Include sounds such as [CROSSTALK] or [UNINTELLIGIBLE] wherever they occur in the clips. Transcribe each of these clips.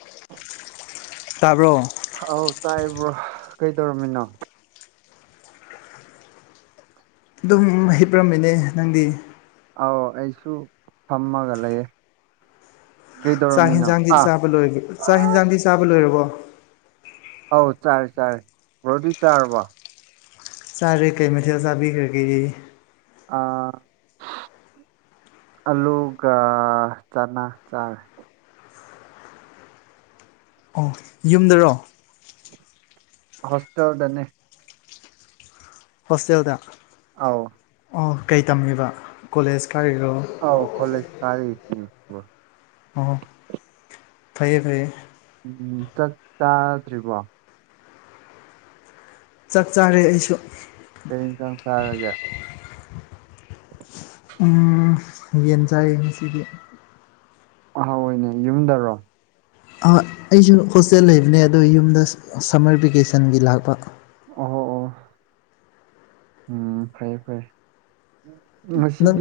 [UNINTELLIGIBLE] ꯇꯥꯕ꯭ꯔꯣ ꯑꯧ ꯇꯥꯏꯌꯦ ꯕ꯭ꯔꯣ ꯀꯩꯇꯧꯔꯝꯃꯤꯅꯣ ꯑꯗꯨꯝ ꯍꯤꯞꯔꯝꯃꯤꯅꯦ ꯅꯪꯗꯤ ꯑꯥꯎ ꯑꯩꯁꯨ ꯐꯝꯃꯒ ꯂꯩꯌꯦ ꯀꯩꯗꯧꯔꯝꯃꯤꯅꯣ ꯑꯥ ꯂꯣꯏꯗꯤ [UNINTELLIGIBLE] ꯆꯥꯛ ꯍꯦꯟꯖꯥꯡꯗꯤ ꯆꯥꯕ ꯂꯣꯏꯔꯕꯣ ꯑꯧ ꯆꯥꯔꯦ ꯆꯥꯔꯦ ꯕ꯭ꯔꯣ ꯍꯣꯏꯗꯤ ꯆꯥꯔꯕꯣ ꯆꯥꯔꯦ ꯀꯩ ꯃꯊꯦꯜ ꯆꯥꯕꯤꯈ꯭ꯔꯒꯦ ꯑꯥ [UNINTELLIGIBLE] ꯑꯜꯂꯨꯒ ꯆꯅꯥ ꯆꯥꯔꯦ ꯑꯣ ꯌꯨꯝꯗꯔꯣ ꯍꯣꯁꯇꯦꯜꯗꯅꯦ ꯍꯣꯁꯇꯦꯜꯗ ꯑꯥꯎ ꯑꯣ ꯀꯩ ꯇꯝꯃꯤꯕ ꯀꯣꯂꯦꯖ ꯀꯥꯔꯤꯔꯣ ꯑꯥꯎ ꯀꯣꯂꯦꯖ ꯀꯥꯔꯤ ꯑꯣ ꯐꯩꯌꯦ ꯐꯩꯌꯦ ꯎꯝ ꯆꯥꯛ ꯆꯥꯗ꯭ꯔꯤꯕꯣ ꯆꯥꯛ ꯆꯥꯔꯦ ꯑꯩꯁꯨ ꯀꯩ ꯍꯦꯡꯖꯥꯡ ꯆꯥꯔꯒꯦ ꯎꯝ ꯌꯦꯟ ꯆꯥꯏꯌꯦ ꯉꯁꯤꯗꯤ ꯑꯍꯥꯎꯏꯅꯦ ꯌꯨꯝꯗꯔꯣ ꯑꯥ ꯑꯩꯁꯨ ꯍꯣꯁꯇꯦꯜ ꯂꯩꯕꯅꯦ ꯑꯗꯣ ꯌꯨꯝꯗ ꯁꯝꯃꯔ ꯚꯦꯀꯦꯁꯟꯒꯤ ꯂꯥꯛꯄ ꯑꯣ ꯑꯣ ꯑꯣ ꯎꯝ ꯐꯩ ꯐꯩ [INAUDIBLE] ꯅꯪ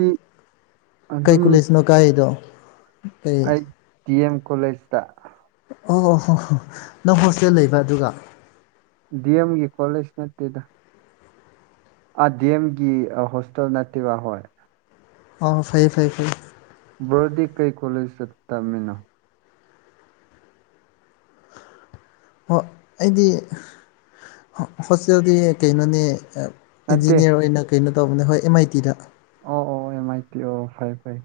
ꯀꯩ ꯑꯗꯨꯝ ꯀꯨꯂꯁꯅꯣ ꯀꯥꯏꯗꯣ ꯑꯩ ꯗꯤ ꯑꯦꯝ ꯀꯣꯂꯦꯖꯇ ꯑꯣ ꯍꯣꯍꯣ ꯅꯪ ꯍꯣꯁꯇꯦꯜ ꯂꯩꯕ ꯑꯗꯨꯒ ꯗꯤ ꯑꯦꯝꯒꯤ ꯀꯣꯂꯦꯖ ꯅꯠꯇꯦꯗ ꯑꯥ ꯑꯦꯝꯒꯤ ꯍꯣꯁꯇꯦꯜ ꯅꯠꯇꯦꯕ ꯍꯣꯏ ꯑꯣ ꯐꯩꯌꯦ ꯐꯩꯌꯦ ꯐꯩ ꯕꯔꯣꯗꯤ ꯀꯩ ꯀꯣꯂꯦꯖꯇ ꯇꯝꯃꯤꯅꯣ ꯍ ꯑꯩꯗꯤ ꯍꯣꯁꯇꯦꯜꯗꯤ ꯀꯩꯅꯣꯅꯦ ꯅꯠꯇꯦ ꯏꯟꯖꯤꯅꯤꯌꯔ ꯑꯣꯏꯅ ꯀꯩꯅꯣ ꯇꯧꯕꯅꯦ ꯍꯣꯏ ꯑꯦꯝ ꯑꯥꯏ ꯇꯤꯗ ꯑꯣ ꯑꯣ ꯑꯦꯝ ꯑꯥꯏ ꯇꯤ ꯑꯣ ꯐꯩ ꯐꯩ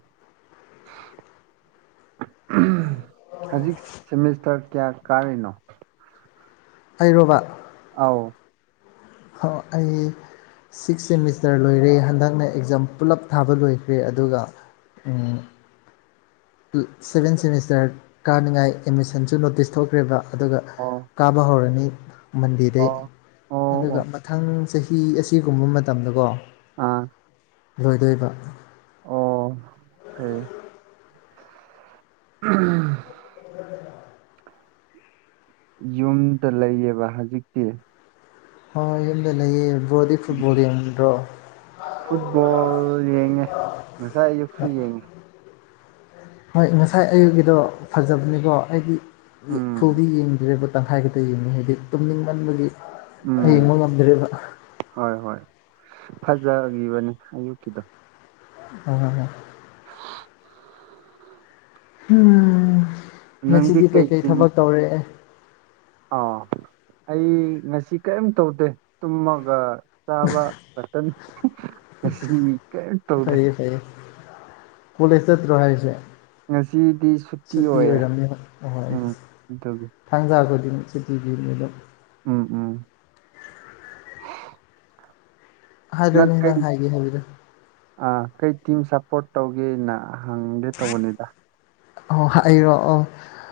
ꯍꯧꯖꯤꯛ ꯁꯦꯃꯤꯁꯇꯔ ꯀꯌꯥ ꯀꯥꯔꯤꯅꯣ ꯑꯩꯔꯣꯕ ꯑꯥꯎ ꯍꯣ ꯑꯩ ꯁꯤꯛꯁ ꯁꯦꯃꯤꯁꯇꯔ ꯂꯣꯏꯔꯦ ꯍꯟꯗꯛꯅ ꯑꯦꯛꯖꯥꯝ ꯄꯨꯜꯂꯞ ꯊꯥꯕ ꯂꯣꯏꯈ꯭ꯔꯦ ꯑꯗꯨꯒ ꯎꯝ ꯁꯚꯦꯟ ꯁꯦꯃꯤꯁꯇꯔ ꯀꯥꯅꯤꯡꯉꯥꯏ ꯑꯦꯠꯃꯤꯁꯟꯁꯨ ꯅꯣꯇꯤꯁ ꯊꯣꯛꯈ꯭ꯔꯦꯕ ꯑꯗꯨꯒ ꯑꯣ ꯀꯥꯕ ꯍꯧꯔꯅꯤ ꯃꯟꯗꯤꯔꯗꯩ ꯑꯣ ꯑꯣ ꯑꯣ ꯑꯗꯨꯒ ꯃꯊꯪ ꯆꯍꯤ ꯑꯁꯤꯒꯨꯝꯕ ꯃꯇꯝꯗꯀꯣ ꯑꯥ ꯂꯣꯏꯗꯣꯏꯕ ꯑꯣ [UNINTELLIGIBLE] [UNINTELLIGIBLE] ꯌꯨꯝꯗ ꯂꯩꯌꯦꯕ ꯍꯧꯖꯤꯛꯇꯤ ꯍꯣꯏ ꯌꯨꯝꯗ ꯂꯩꯌꯦ ꯕꯣꯗꯤ ꯎꯝ ꯐꯨꯠꯕꯣꯜ ꯌꯦꯡꯗ꯭ꯔꯣ ꯐꯨꯠꯕꯣꯜ ꯌꯦꯡꯉꯦ ꯉꯁꯥꯏ ꯑꯌꯨꯛꯁꯨ ꯌꯦꯡꯉꯤ ꯍꯣꯏ ꯉꯁꯥꯏ ꯑꯌꯨꯒꯤꯗꯣ ꯐꯖꯕꯅꯤꯀꯣ ꯑꯩꯒꯤ ꯎꯝ ꯐꯨꯜꯗꯤ ꯌꯦꯡꯗ꯭ꯔꯦꯕꯥ ꯇꯪꯈꯥꯏ ꯈꯛꯇ ꯌꯦꯡꯉꯤ ꯍꯥꯏꯗꯤ ꯇꯨꯝꯅꯤꯡꯃꯟꯕꯒꯤ ꯎꯝ ꯌꯦꯡꯕ ꯉꯝꯗ꯭ꯔꯦꯕ ꯍꯣꯏ ꯍꯣꯏ ꯐꯖꯈꯤꯕꯅꯤ ꯑꯌꯨꯛꯀꯤꯗꯣ [UNINTELLIGIBLE] ꯎꯝ ꯅꯪꯗꯤ ꯉꯁꯤꯗꯤ ꯀꯩ ꯀꯩꯀꯩ ꯇꯤꯝ ꯊꯕꯛ ꯇꯧꯔꯦ ꯑꯥ ꯑꯩ ꯉꯁꯤ ꯀꯔꯤꯝ ꯇꯧꯗꯦ ꯇꯨꯝꯃꯒ ꯆꯥꯕ ꯃꯇꯟ ꯉꯁꯤ ꯀꯔꯤꯝ ꯇꯧꯗꯦ [UNINTELLIGIBLE] ꯀꯣꯂꯤꯖ ꯆꯠꯇ꯭ꯔꯣ ꯍꯥꯢꯁꯦ ꯉꯁꯤꯗꯤ ꯁꯨꯇꯤ ꯑꯣꯏꯌꯦ ꯎꯝ ꯑꯗꯨꯒꯤ ꯊꯪꯖꯥꯒꯣꯏꯗꯤ ꯁꯨꯇꯤ [UNINTELLIGIBLE] ꯎꯝ ꯎꯝ [UNINTELLIGIBLE] ꯍꯥꯏꯒꯦ ꯍꯥꯏꯕꯗꯣ ꯑ ꯀꯩ ꯇꯤꯝ ꯁꯞꯄꯣꯔꯠ ꯇꯧꯒꯦꯅ ꯍꯪꯒꯦ ꯇꯧꯕꯅꯤꯗ ꯑꯣ ꯍꯥꯏꯔꯣꯑꯣ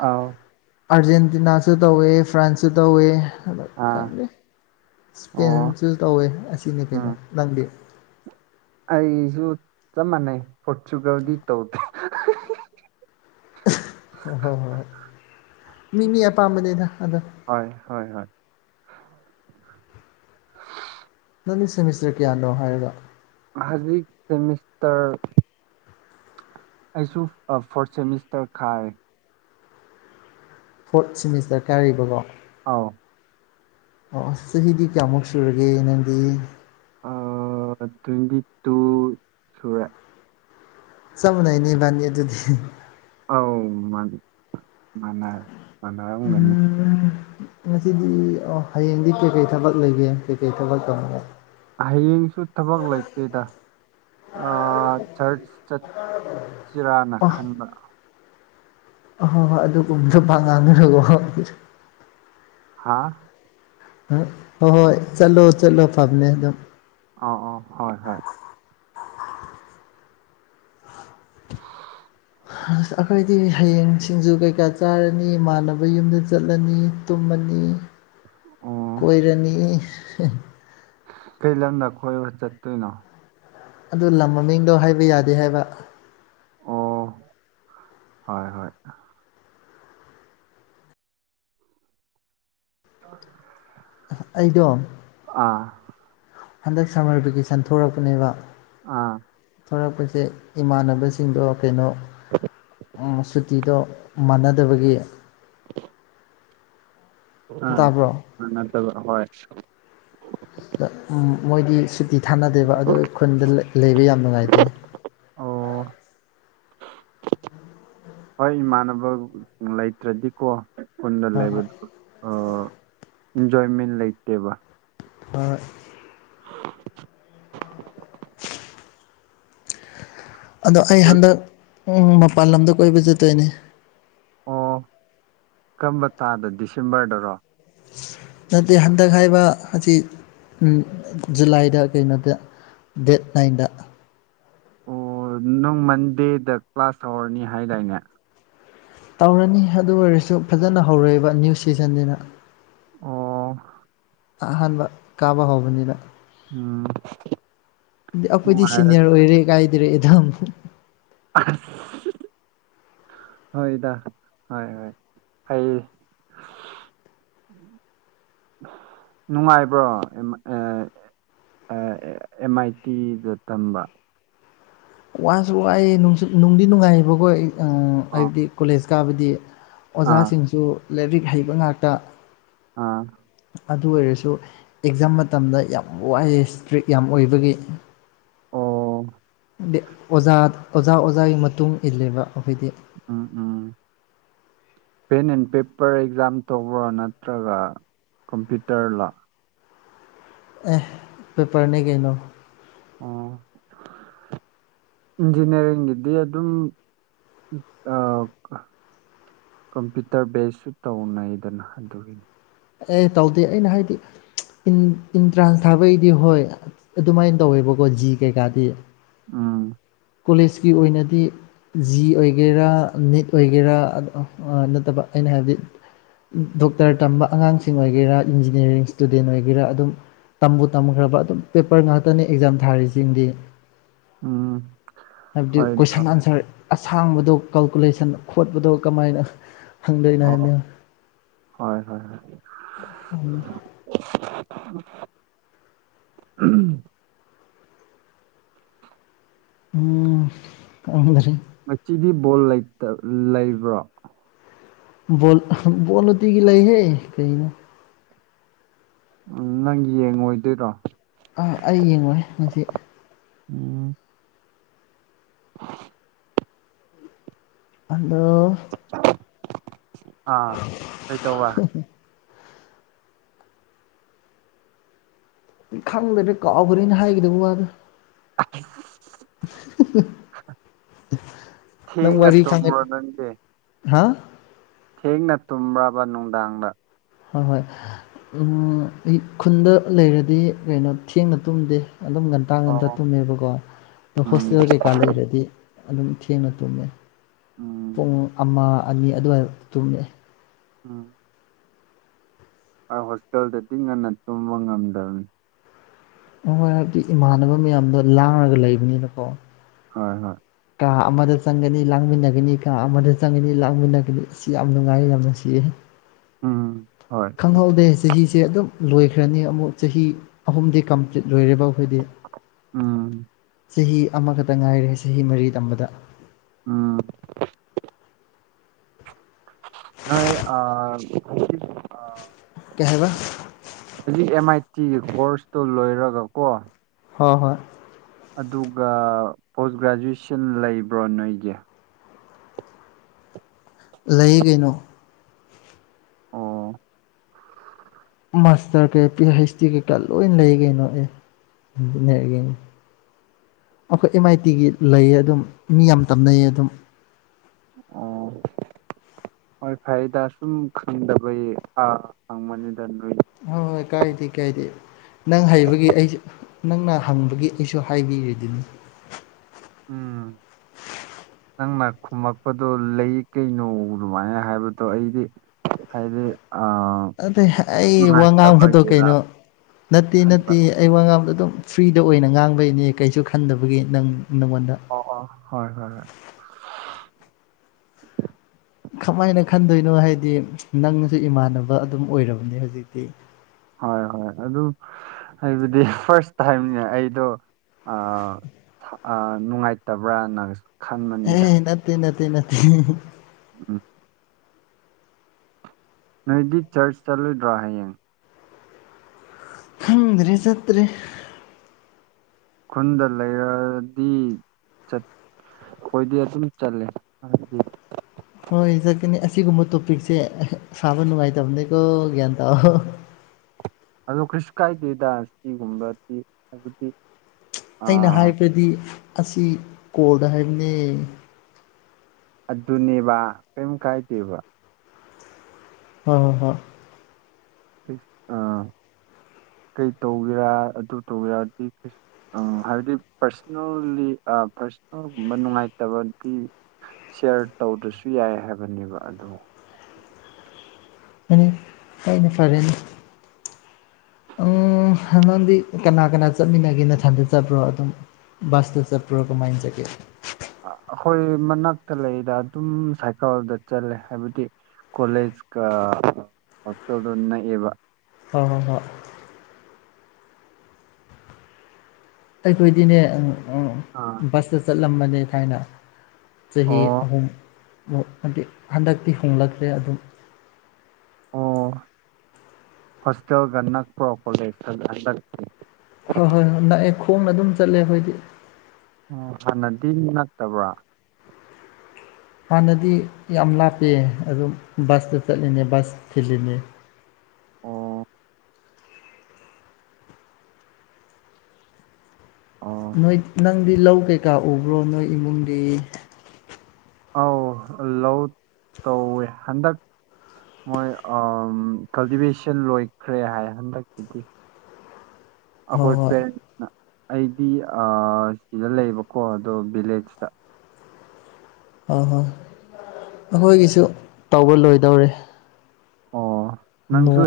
ꯑꯥꯎ ꯑꯥꯔꯖꯦꯟꯇꯤꯅꯥꯁꯨ ꯇꯧꯋꯦ ꯐ꯭ꯔꯥꯟꯁꯁꯨ ꯇꯧꯋꯦ [UNINTELLIGIBLE] ꯑꯥ ꯑꯣ ꯑꯦꯁꯄꯥꯏꯟꯁꯨ ꯇꯧꯋꯦ ꯑꯁꯤꯅꯤ ꯎꯝ ꯀꯩꯅꯣ ꯅꯪꯗꯤ ꯑꯩꯁꯨ ꯆꯞ ꯃꯥꯟꯅꯩ ꯄꯣꯔꯆꯨꯒꯜꯒꯤ ꯇꯧꯗꯦ [UNINTELLIGIBLE] ꯍ ꯍꯣꯏ ꯍꯣꯏ ꯍꯣꯏ ꯃꯤ ꯃꯤ ꯑꯄꯥꯝꯕꯅꯦꯗ ꯑꯗꯣ ꯍꯣꯏ ꯍꯣꯏ ꯍꯣꯏ ꯅꯪꯒꯤ ꯁꯦꯃꯤꯁꯇꯔ ꯀꯌꯥꯅꯣ ꯍꯥꯏꯔꯒ ꯍꯧꯖꯤꯛ ꯁꯦꯃꯤꯁꯇꯔ ꯑꯩꯁꯨ ꯐꯣꯔꯠ ꯁꯦꯃꯤꯁꯇꯔ ꯈꯥꯏꯔꯦ ꯐꯣꯔꯠ ꯁꯤꯦꯃꯤꯁꯇꯔ ꯀꯥꯏꯔꯤꯕꯀꯣ ꯑꯥꯎ꯫ ꯑꯣ ꯑꯁ ꯆꯍꯤꯗꯤ ꯀꯌꯥꯃꯨꯛ ꯁꯨꯔꯒꯦ ꯅꯪꯗꯤ ꯇ꯭ꯋꯦꯟꯇꯤ ꯇꯨ ꯁꯨꯔꯦ ꯆꯃꯨꯅꯤꯕꯅꯤ ꯑꯗꯨꯗꯤ ꯑꯧ ꯃꯥ ꯃꯥ ꯃꯥꯟꯒꯅꯦ ꯎꯝ ꯉꯁꯤꯗꯤ ꯑꯣ ꯍꯌꯦꯡꯗꯤ ꯀꯩꯀꯩ ꯊꯕꯛ ꯂꯩꯒꯦ ꯀꯩꯀꯩ ꯊꯕꯛ ꯇꯧꯒꯦ ꯍꯌꯦꯡꯁꯨ ꯊꯕꯛ ꯂꯩꯇꯦꯗ ꯆꯔꯆ ꯆꯠ ꯆꯤꯔꯥꯅ ꯈꯟꯕ ꯑ ꯍꯣꯏ ꯍꯣꯏ ꯑꯗꯨꯒꯨꯝꯕꯁꯨ ꯄ ꯉꯥꯡꯗ꯭ꯔꯣ ꯍꯥꯥ ꯍꯣꯏ ꯍꯣꯏ ꯆꯠꯂꯣ ꯆꯠꯂꯣ ꯐꯕꯅꯦ ꯑꯗꯨꯝ ꯑꯧ ꯑꯧ ꯍꯣꯏ ꯍꯣꯏ꯫ ꯑꯩꯈꯣꯏꯗꯤ ꯍꯌꯦꯡ ꯁꯤꯡꯖꯨ ꯀꯩꯀꯥ ꯆꯥꯔꯅꯤ ꯏꯃꯥꯟꯅꯕ ꯌꯨꯝꯗ ꯆꯠꯂꯅꯤ ꯇꯨꯝꯃꯅꯤ ꯑꯣ ꯀꯣꯏꯔꯅꯤ ꯀꯩ ꯂꯝꯗꯈꯣꯏꯕ ꯆꯠꯇꯣꯏꯅꯣ ꯑꯗꯨ ꯂꯝ ꯃꯃꯤꯡꯗꯣ ꯍꯥꯏꯕ ꯌꯥꯗꯦ ꯍꯥꯏꯕ ꯑꯣ ꯍꯣꯏ ꯍꯣꯏ ꯑꯣ ꯑꯩꯗꯣ ꯑꯥ ꯍꯟꯗꯛ ꯁꯝꯃꯔ ꯚꯦꯀꯦꯁꯟ ꯊꯣꯛꯂꯛꯄꯅꯦꯕ ꯑꯥ ꯊꯂꯛꯄꯁꯦ ꯏꯃꯥꯟꯅꯕꯁꯤꯡꯗꯣ ꯀꯩꯅꯣ ꯁꯨꯇꯤꯗꯣ ꯃꯥꯟꯅꯗꯕꯒꯤ꯫ ꯑ ꯇꯥꯕ꯭ꯔꯣ ꯑꯥ ꯅꯠꯇꯕ ꯑꯈꯣꯏ꯫ ꯃꯣꯏꯗꯤ ꯁꯨꯇꯤ ꯊꯥꯅꯗꯦꯕ ꯑꯗꯨꯒ ꯈꯨꯟꯗ ꯂꯩꯕ ꯌꯥꯝ ꯅꯨꯡꯉꯥꯏꯇꯦ ꯑꯣ ꯑ ꯍꯣꯏ ꯏꯃꯥꯟꯅꯕꯁꯤꯡ ꯂꯩꯇ꯭ꯔꯗꯤꯀꯣ ꯈꯨꯟꯗ ꯍꯣꯏ ꯍꯣꯏ ꯂꯩꯕꯗꯨ ꯏꯟꯖꯣꯏꯃꯦꯟ ꯂꯩꯇꯦꯕ [UNINTELLIGIBLE] [UNINTELLIGIBLE] ꯑꯗꯣ ꯑꯩ ꯄꯨꯜ- ꯍꯟꯗꯛ ꯃꯄꯥꯟ ꯂꯝꯗ ꯀꯣꯏꯕ ꯆꯠꯇꯣꯏꯅꯦ ꯑꯣ ꯀꯔꯝꯕ ꯇꯥꯗ ꯗꯤꯁꯦꯝꯕꯔꯗꯔꯣ ꯅꯠꯇꯦ ꯍꯟꯗꯛ ꯍꯥꯏꯕ ꯑꯁꯤꯖꯤꯛ ꯖꯨꯂꯥꯏꯗ ꯀꯩꯅꯣꯗ ꯗꯦꯠ ꯅꯥꯏꯟꯗ ꯑꯣ ꯅꯪ ꯃꯟꯗꯦꯗ ꯀ꯭ꯂꯥꯁ ꯇꯔꯅꯤ ꯍꯥꯏꯗꯥꯏꯅꯦ ꯇꯧꯔꯅꯤ ꯑꯗꯨ ꯑꯣꯏꯔꯁꯨ ꯐꯖꯅ ꯍꯧꯔꯛꯏꯕ ꯅ꯭ꯌꯨ ꯁꯤꯖꯟꯁꯤꯅ ꯑꯣ ꯑꯍꯥꯟꯕ ꯀꯥꯕ ꯍꯧꯕꯅꯤꯅ ꯎꯝ ꯑꯩꯈꯣꯏꯗꯤ ꯅꯨꯡꯉꯥꯏꯔꯦ ꯁꯤꯅꯤꯌꯔ ꯑꯣꯏꯔꯦ ꯀꯥꯏꯗꯔꯦ ꯑꯦꯗ ꯑ ꯍꯣꯏꯗ ꯍꯣꯏ ꯍꯣꯏ ꯑꯩ [INAUDIBLE] ꯅꯨꯡꯉꯥꯏꯕ꯭ꯔꯣ ꯑꯦꯝ ꯑꯥꯏ ꯇꯤꯗ ꯇꯝꯕ ꯋꯥꯁꯨ ꯋꯥꯏ ꯅꯨꯡꯗꯤ ꯅꯨꯡꯉꯥꯏꯌꯦꯕꯀꯣ ꯑꯣ ꯍꯥꯏꯕꯗꯤ ꯀꯣꯂꯦꯖ ꯀꯥꯕꯗꯤ ꯑꯥ ꯑꯣꯖꯥꯁꯤꯡꯁꯨ ꯂꯥꯏꯔꯤꯛ ꯍꯩꯕ ꯉꯥꯛꯇ ꯑꯥ ꯑꯗꯨ ꯑꯣꯏꯔꯁꯨ ꯑꯦꯛꯖꯥꯝ ꯃꯇꯝꯗ ꯌꯥꯝ ꯋꯥꯏꯑꯦ ꯏꯁꯇ꯭ꯔꯤꯛ ꯌꯥꯝ ꯑꯣꯏꯕꯒꯤ ꯑꯣ ꯍꯥꯏꯗꯤ ꯑꯣꯖꯥ ꯑꯣꯖꯥ ꯑꯣꯖꯥꯒꯤ ꯃꯇꯨꯡ ꯏꯜꯂꯦꯕ ꯑꯩꯈꯣꯏꯗꯤ ꯎꯝ ꯎꯝ ꯄꯦꯟ ꯑꯦꯟ ꯄꯦꯄꯔ ꯑꯦꯛꯖꯥꯝ ꯇꯧꯕ꯭ꯔꯣ ꯅꯠꯇ꯭ꯔꯒ ꯀꯝꯄ꯭ꯌꯨꯇꯔꯂ ꯑꯦ ꯄꯦꯄꯔꯅꯦ ꯀꯩꯅꯣ ꯑꯣ [INAUDIBLE] ꯏꯟꯖꯤꯅꯤꯌꯥꯔꯤꯡꯒꯤꯗꯤ ꯑꯗꯨꯝ ꯀꯝꯄ꯭ꯌꯨꯇꯔ ꯕꯦꯁꯁꯨ ꯇꯧꯅꯩꯗꯅ ꯑꯗꯨꯗꯣꯔꯤꯅꯤ ꯑꯦ ꯇꯧꯗꯦ ꯑꯩꯅ ꯍꯥꯏꯗꯤ ꯏꯟꯇ꯭ꯔꯥꯟꯁ ꯊꯥꯕꯩꯗꯤ ꯍꯣꯏ ꯑꯗꯨꯃꯥꯏꯅ ꯇꯧꯋꯦꯕꯀꯣ ꯖꯤ ꯀꯩꯀꯥꯗꯤ ꯎꯝ ꯀꯣꯂꯦꯖꯀꯤ ꯑꯣꯏꯅꯗꯤ ꯖꯤ ꯑꯣꯏꯒꯦꯔꯥ ꯅꯤꯠ ꯑꯣꯏꯒꯦꯔꯥ ꯅꯠꯇꯕ ꯑꯩꯅ ꯍꯥꯏꯕꯗꯤ ꯗꯣꯛꯇꯔ ꯇꯝꯕ ꯑꯉꯥꯡꯁꯤꯡ ꯑꯣꯏꯒꯦꯔꯥ ꯏꯟꯖꯤꯅꯤꯌꯥꯔꯤꯡ ꯏꯁꯇꯨꯗꯦꯟ ꯑꯣꯏꯒꯦꯔꯥ ꯑꯗꯨꯝ ꯇꯝꯕꯨ ꯇꯝꯈ꯭ꯔꯕ ꯑꯗꯨꯝ ꯄꯦꯞꯄꯔ ꯉꯥꯛꯇꯅꯤ ꯑꯦꯛꯖꯥꯝ ꯊꯥꯔꯤꯁꯤꯡꯗꯤ꯫ ꯎꯝ ꯍꯥꯏꯕꯗꯤ ꯍꯣꯏ ꯀꯣꯏꯁꯟ ꯍꯣꯏ ꯑꯟꯁꯔ ꯑꯁꯥꯡꯕꯗꯣ ꯀꯥꯜꯀꯨꯂꯦꯁꯟ ꯈꯣꯠꯄꯗꯣ ꯀꯃꯥꯏꯅ ꯍꯪꯗꯣꯏꯅꯣ ꯑꯣ ꯍꯥꯏꯕꯅꯤ ꯍꯣꯏ ꯍꯣꯏ ꯍꯣꯏ꯫ [INAUDIBLE] ꯎꯝ ꯎ ꯎꯝ ꯀꯗꯔꯦ ꯉꯁꯤꯗꯤ ꯕꯣꯜ ꯂꯩꯕ꯭ꯔꯣ ꯕꯣꯜ ꯅꯣꯇꯤꯒꯤ ꯂꯩꯍꯦ ꯀꯩꯅꯣ ꯎꯝ ꯅꯪ ꯌꯦꯡꯉꯣꯏꯗꯣꯏꯔꯣ ꯑ ꯑꯩ ꯌꯦꯡꯂꯨꯔꯦ ꯉꯁꯤ ꯎꯝ ꯑ ꯑꯗꯣ꯫ ꯑꯥ ꯀꯩ ꯇꯧꯕ ꯈꯪꯗ꯭ꯔ꯭ꯔꯗꯤ ꯀꯥꯎꯈ꯭ꯔꯦꯅ ꯍꯥꯏꯈꯤꯗꯕ ꯋꯥꯗꯣ ꯑꯩ ꯊꯦꯡ ꯅꯠꯇꯝꯕ ꯅꯪꯦ ꯍꯥꯥ ꯊꯦꯡꯅ ꯇꯨꯝꯕ ꯅꯨꯡꯗꯥꯡꯗ ꯍꯣꯏ ꯍꯣꯏ ꯑꯩ ꯈꯨꯟꯗ ꯂꯩꯔꯗꯤ ꯀꯩꯅꯣ ꯊꯦꯡꯅ ꯇꯨꯝꯗꯦ ꯑꯗꯨꯝ ꯉꯟ ꯃꯇꯥꯡꯗ ꯑꯇ ꯑꯣ ꯇꯨꯝꯃꯦꯕꯀꯣ ꯑꯗꯣ ꯎꯝ ꯍꯣꯁꯇꯦꯜ ꯀꯩꯀꯥ ꯂꯩꯔꯗꯤ ꯑꯗꯨꯝ ꯊꯦꯡꯅ ꯇꯨꯝꯃꯦ ꯎꯝ ꯄꯨꯡ ꯑꯃ ꯑꯅꯤ ꯑꯗꯨꯋꯥꯏ ꯇꯨꯝꯃꯦꯑꯦ ꯎꯝ ꯑꯩ ꯍꯣꯁꯇꯦꯜꯗꯗꯤ ꯉꯟꯅ ꯇꯨꯝꯕ ꯉꯝꯗꯕꯅꯤ ꯍꯣꯏ ꯍꯥꯏꯕꯗꯤ ꯏꯃꯥꯟꯅꯕ ꯃꯌꯥꯝꯗꯣ ꯂꯥꯡꯔꯒ ꯂꯩꯕꯅꯤꯅꯀꯣ ꯍꯣꯏ ꯍꯣꯏ ꯀꯥ ꯑꯃꯗ ꯆꯪꯒꯅꯤ ꯂꯥꯡꯃꯤꯟꯅꯒꯅꯤ ꯀꯥ ꯑꯃꯗ ꯆꯪꯒꯅꯤ ꯂꯥꯡꯃꯤꯟꯅꯒꯅꯤ ꯏꯁ ꯌꯥꯝ ꯅꯨꯉꯥꯏꯌꯦ ꯌꯥꯝ ꯅꯨꯡꯁꯤꯌꯦꯍꯦ [UNINTELLIGIBLE] ꯎꯝ ꯍꯣꯏ ꯈꯪꯍꯧꯗꯦ ꯆꯍꯤꯁꯦ ꯑꯗꯨꯝ ꯂꯣꯏꯈ꯭ꯔꯅꯤ ꯑꯃꯨꯛ ꯆꯍꯤ ꯑꯍꯨꯝꯗꯤ ꯀꯝꯄ꯭ꯂꯤꯠ ꯂꯣꯏꯔꯤꯕ ꯑꯩꯈꯣꯏꯗꯤ ꯎꯝ ꯆꯍꯤ ꯑꯃꯈꯛꯇ ꯉꯥꯏꯔꯦ ꯆꯍꯤ ꯃꯔꯤ ꯇꯝꯕꯗ ꯎꯝ ꯅꯪ ꯑꯥ [UNINTELLIGIBLE] ꯀꯩ ꯍꯥꯏꯕ ꯍꯧꯖꯤꯛ ꯑꯦꯝ ꯑꯥꯏ ꯇꯤꯒꯤ ꯀꯣꯔꯁꯇꯨ ꯂꯣꯏꯔꯒ ꯀꯣ ꯍꯣꯏ ꯍꯣꯏ ꯑꯗꯨꯒ ꯄꯣꯁ ꯒ꯭ꯔꯦꯖꯨꯑꯦꯁꯟ ꯂꯩꯕ꯭ꯔꯣ ꯅꯣꯏꯒꯤ ꯂꯩꯌꯦ ꯀꯩꯅꯣ ꯑꯣ ꯃꯥꯁꯇꯔ ꯀꯩ ꯄꯤ ꯍꯩꯆ ꯗꯤ ꯀꯩꯀꯥ ꯂꯣꯏ ꯂꯩ ꯀꯩꯅꯣ ꯑꯦ ꯏꯟꯖꯤꯅꯤꯌꯥꯔꯤꯡ ꯑꯩꯈꯣꯏ ꯑꯦꯝ ꯑꯥꯏ ꯇꯤꯒꯤ ꯂꯩꯌꯦ ꯑꯗꯨꯝ ꯃꯤ ꯌꯥꯝ ꯇꯝꯅꯩꯌꯦ ꯑꯗꯨꯝ ꯑꯣ ꯍꯣꯏ ꯐꯔꯦꯗ ꯁꯨꯝ ꯈꯪꯗꯕꯒꯤ ꯑ ꯍꯪꯕꯅꯤꯗ ꯅꯣꯏ ꯍꯣꯏ ꯍꯣꯏ ꯀꯥꯏꯗꯦ ꯀꯥꯏꯗꯦ ꯅꯪ ꯍꯩꯕꯒꯤ ꯑꯩꯁꯨ ꯅꯪꯅ ꯍꯪꯕꯒꯤ ꯑꯩꯁꯨ ꯍꯥꯏꯕꯤꯔꯤꯗꯨꯅꯤ ꯎꯝ ꯅꯪꯅ ꯈꯨꯝꯃꯛꯄꯗꯣ ꯂꯩ ꯀꯩꯅꯣ ꯑꯗꯨꯃꯥꯏꯅ ꯍꯥꯏꯕꯗꯣ ꯑꯩꯗꯤ ꯍꯥꯏꯗꯤ ꯑ ꯑꯗꯩ ꯑꯩ ꯋꯥ ꯉꯥꯡꯕꯗꯣ ꯀꯩꯅꯣ ꯅꯠꯇꯦ ꯈꯟꯕ ꯅꯠꯇꯦ ꯑꯩ ꯋꯥ ꯉꯥꯡꯕꯗꯣ ꯑꯗꯨꯝ ꯐ꯭ꯔꯤꯗ ꯑꯣꯏꯅ ꯉꯥꯡꯕꯩꯅꯦ ꯀꯩꯁꯨ ꯈꯟꯗꯕꯒꯤ ꯅꯪ ꯅꯪꯉꯣꯟꯗ ꯑꯣ ꯐꯣ ꯍꯣꯏ ꯍꯣꯏ ꯍꯣꯏ ꯈꯃꯥꯏꯅ ꯈꯟꯗꯣꯏꯅꯣ ꯍꯥꯏꯗꯤ ꯅꯪꯅꯁꯨ ꯏꯃꯥꯟꯅꯕ ꯑꯗꯨꯝ ꯑꯣꯏꯔꯕꯅꯦ ꯍꯧꯖꯤꯛꯇꯤ ꯍꯣꯏ ꯍꯣꯏ ꯑꯗꯨ ꯍꯥꯏꯕꯗꯤ ꯐꯥꯔꯁ ꯇꯥꯏꯝꯅꯦ ꯑꯩꯗꯣ ꯑ ꯑ ꯅꯨꯡꯉꯥꯏꯇꯕ꯭ꯔꯅ ꯑꯦ ꯅꯠꯇꯦ ꯅꯠꯇꯦ ꯅꯠꯇꯦ ꯎꯝ ꯅꯣꯏꯗꯤ ꯆꯔꯁ ꯆꯠꯂꯣꯏꯗ꯭ꯔꯥ ꯍꯌꯦꯡ ꯈꯪꯗ꯭ꯔꯦ ꯆꯠꯇ꯭ꯔꯦ ꯈꯨꯟꯗ ꯂꯩꯔꯗꯤ ꯆꯠ ꯑꯩꯈꯣꯏꯗꯤ ꯑꯗꯨꯝ ꯆꯠꯂꯦ ꯍꯥꯏꯕꯗꯤ ꯍꯣꯏ ꯆꯀꯅꯤ ꯑꯁ ꯁꯤꯒꯨꯝꯕ ꯇꯣꯄꯤꯛꯁꯦ ꯁꯥꯕ ꯅꯨꯡꯉꯥꯏꯇꯕꯅꯤꯀꯣ ꯒ꯭ꯌꯥꯟ ꯇꯥꯑꯣ ꯑꯗꯣ ꯀꯔꯤꯁꯨ ꯀꯥꯏꯗꯦꯗ ꯁꯤꯒꯨꯝꯕꯗꯤ ꯍꯥꯏꯕꯗꯤ ꯑꯩꯅ ꯑꯥ ꯍꯥꯏꯕꯗꯤ ꯑꯁꯤ ꯀꯣꯜꯗ ꯍꯥꯏꯕꯅꯦ ꯑꯗꯨꯅꯦꯕ ꯀꯌꯝ ꯀꯥꯏꯗꯦꯕ ꯍꯣꯏ ꯍꯣꯏ ꯍꯣꯢ ꯑꯥ ꯀꯩ ꯇꯧꯒꯦꯔꯥ ꯑꯗꯨ ꯇꯧꯒꯦꯔꯗꯤ ꯀꯩꯁꯨ ꯑ ꯍꯥꯏꯗꯤ ꯄꯔꯁꯅꯦꯜꯂꯤ ꯄꯔꯁꯅꯦꯜꯒꯨꯝꯕ ꯅꯨꯡꯉꯥꯏꯇꯕꯗꯤ ꯁꯤꯌꯥꯔ ꯇꯧꯗ꯭ꯔꯁꯨ ꯌꯥꯏ ꯍꯥꯏꯕꯅꯦꯕ ꯑꯗꯣ ꯍꯣꯏꯅꯦ ꯑꯩꯅ ꯐꯔꯦꯅꯦ ꯎꯝ ꯍꯗꯣꯟꯗꯤ ꯀꯅꯥ ꯀꯅꯥ ꯆꯠꯃꯤꯟꯅꯒꯦ ꯅꯊꯟꯗ ꯆꯠꯄ꯭ꯔꯣ ꯑꯗꯨꯝ ꯕꯥꯥꯁꯇꯨ ꯆꯄ꯭ꯔꯣ ꯀꯃꯥꯏ ꯆꯀꯦ ꯑ ꯑꯩꯈꯣꯏ ꯃꯅꯥꯛꯇ ꯂꯩꯗ ꯑꯗꯨꯝ ꯁꯥꯏꯀꯜꯗ ꯆꯠꯂꯦ ꯍꯥꯏꯕꯗꯤ ꯀꯣꯂꯦꯖ ꯀ ꯍꯣꯁꯇꯦꯜꯗꯨ ꯅꯛꯏꯕ ꯍꯣ ꯍꯣ ꯍꯣ ꯑꯩꯈꯣꯏꯗꯤꯅꯦ ꯑꯥ ꯕꯁꯇ ꯆꯠꯂꯝꯕꯅꯤ ꯊꯥꯏꯅ ꯆꯍꯤ ꯑꯣ ꯑꯍꯨꯝ ꯍꯟꯗꯛꯇꯤ ꯍꯣꯡꯂꯛꯇ꯭ꯔꯦ ꯑꯗꯨꯝ ꯍꯁꯇꯦꯜꯦꯜꯒꯟꯅ ꯄ꯭ꯔꯣꯄꯣꯂꯦ ꯍꯣꯏ ꯍꯣꯏ ꯍꯣꯏ ꯅꯛꯑꯦ ꯈꯣꯡꯅ ꯑꯗꯨꯝ ꯆꯠꯂꯦ ꯑꯩꯈꯣꯏꯗꯤ ꯎꯝ ꯐꯥꯟꯅꯗꯤ ꯅꯛꯇꯕ꯭ꯔꯥ ꯍꯥꯟꯅꯗꯤ ꯌꯥꯝ ꯂꯥꯞꯄ ꯑꯗꯨꯝ ꯕꯁꯇ ꯆꯠꯂꯤꯅꯦ ꯕꯁ ꯊꯤꯜꯂꯤꯅꯦ ꯑꯣ ꯑꯣ ꯅꯣꯏ ꯅꯪꯗꯤ ꯂꯧ ꯀꯩꯀꯥ ꯎꯕ꯭ꯔꯣ ꯅꯣꯏ ꯏꯃꯨꯡꯗꯤ ꯑꯥꯎ ꯂꯧ ꯇꯧꯋꯦ ꯍꯟꯗꯛ ꯃꯣꯏ ꯀꯜꯇꯤꯚꯦꯁꯟ ꯂꯣꯏꯈ꯭ꯔꯦ ꯍꯥꯏ ꯍꯟꯗꯛꯀꯤꯗꯤ [INAUDIBLE] ꯑꯩꯈꯣꯏ ꯄꯦꯔꯦꯟꯁꯅ ꯑꯩꯗꯤ ꯁꯤꯗ ꯂꯩꯕꯀꯣ ꯑꯗꯣ ꯚꯤꯂꯦꯖꯇ ꯑꯣꯏ ꯍꯣꯏ ꯑꯩꯈꯣꯏꯒꯤꯁꯨ ꯇꯧꯕ ꯂꯣꯏꯗꯧꯔꯦ ꯑꯣ ꯅꯣꯡ ꯅꯪꯁꯨ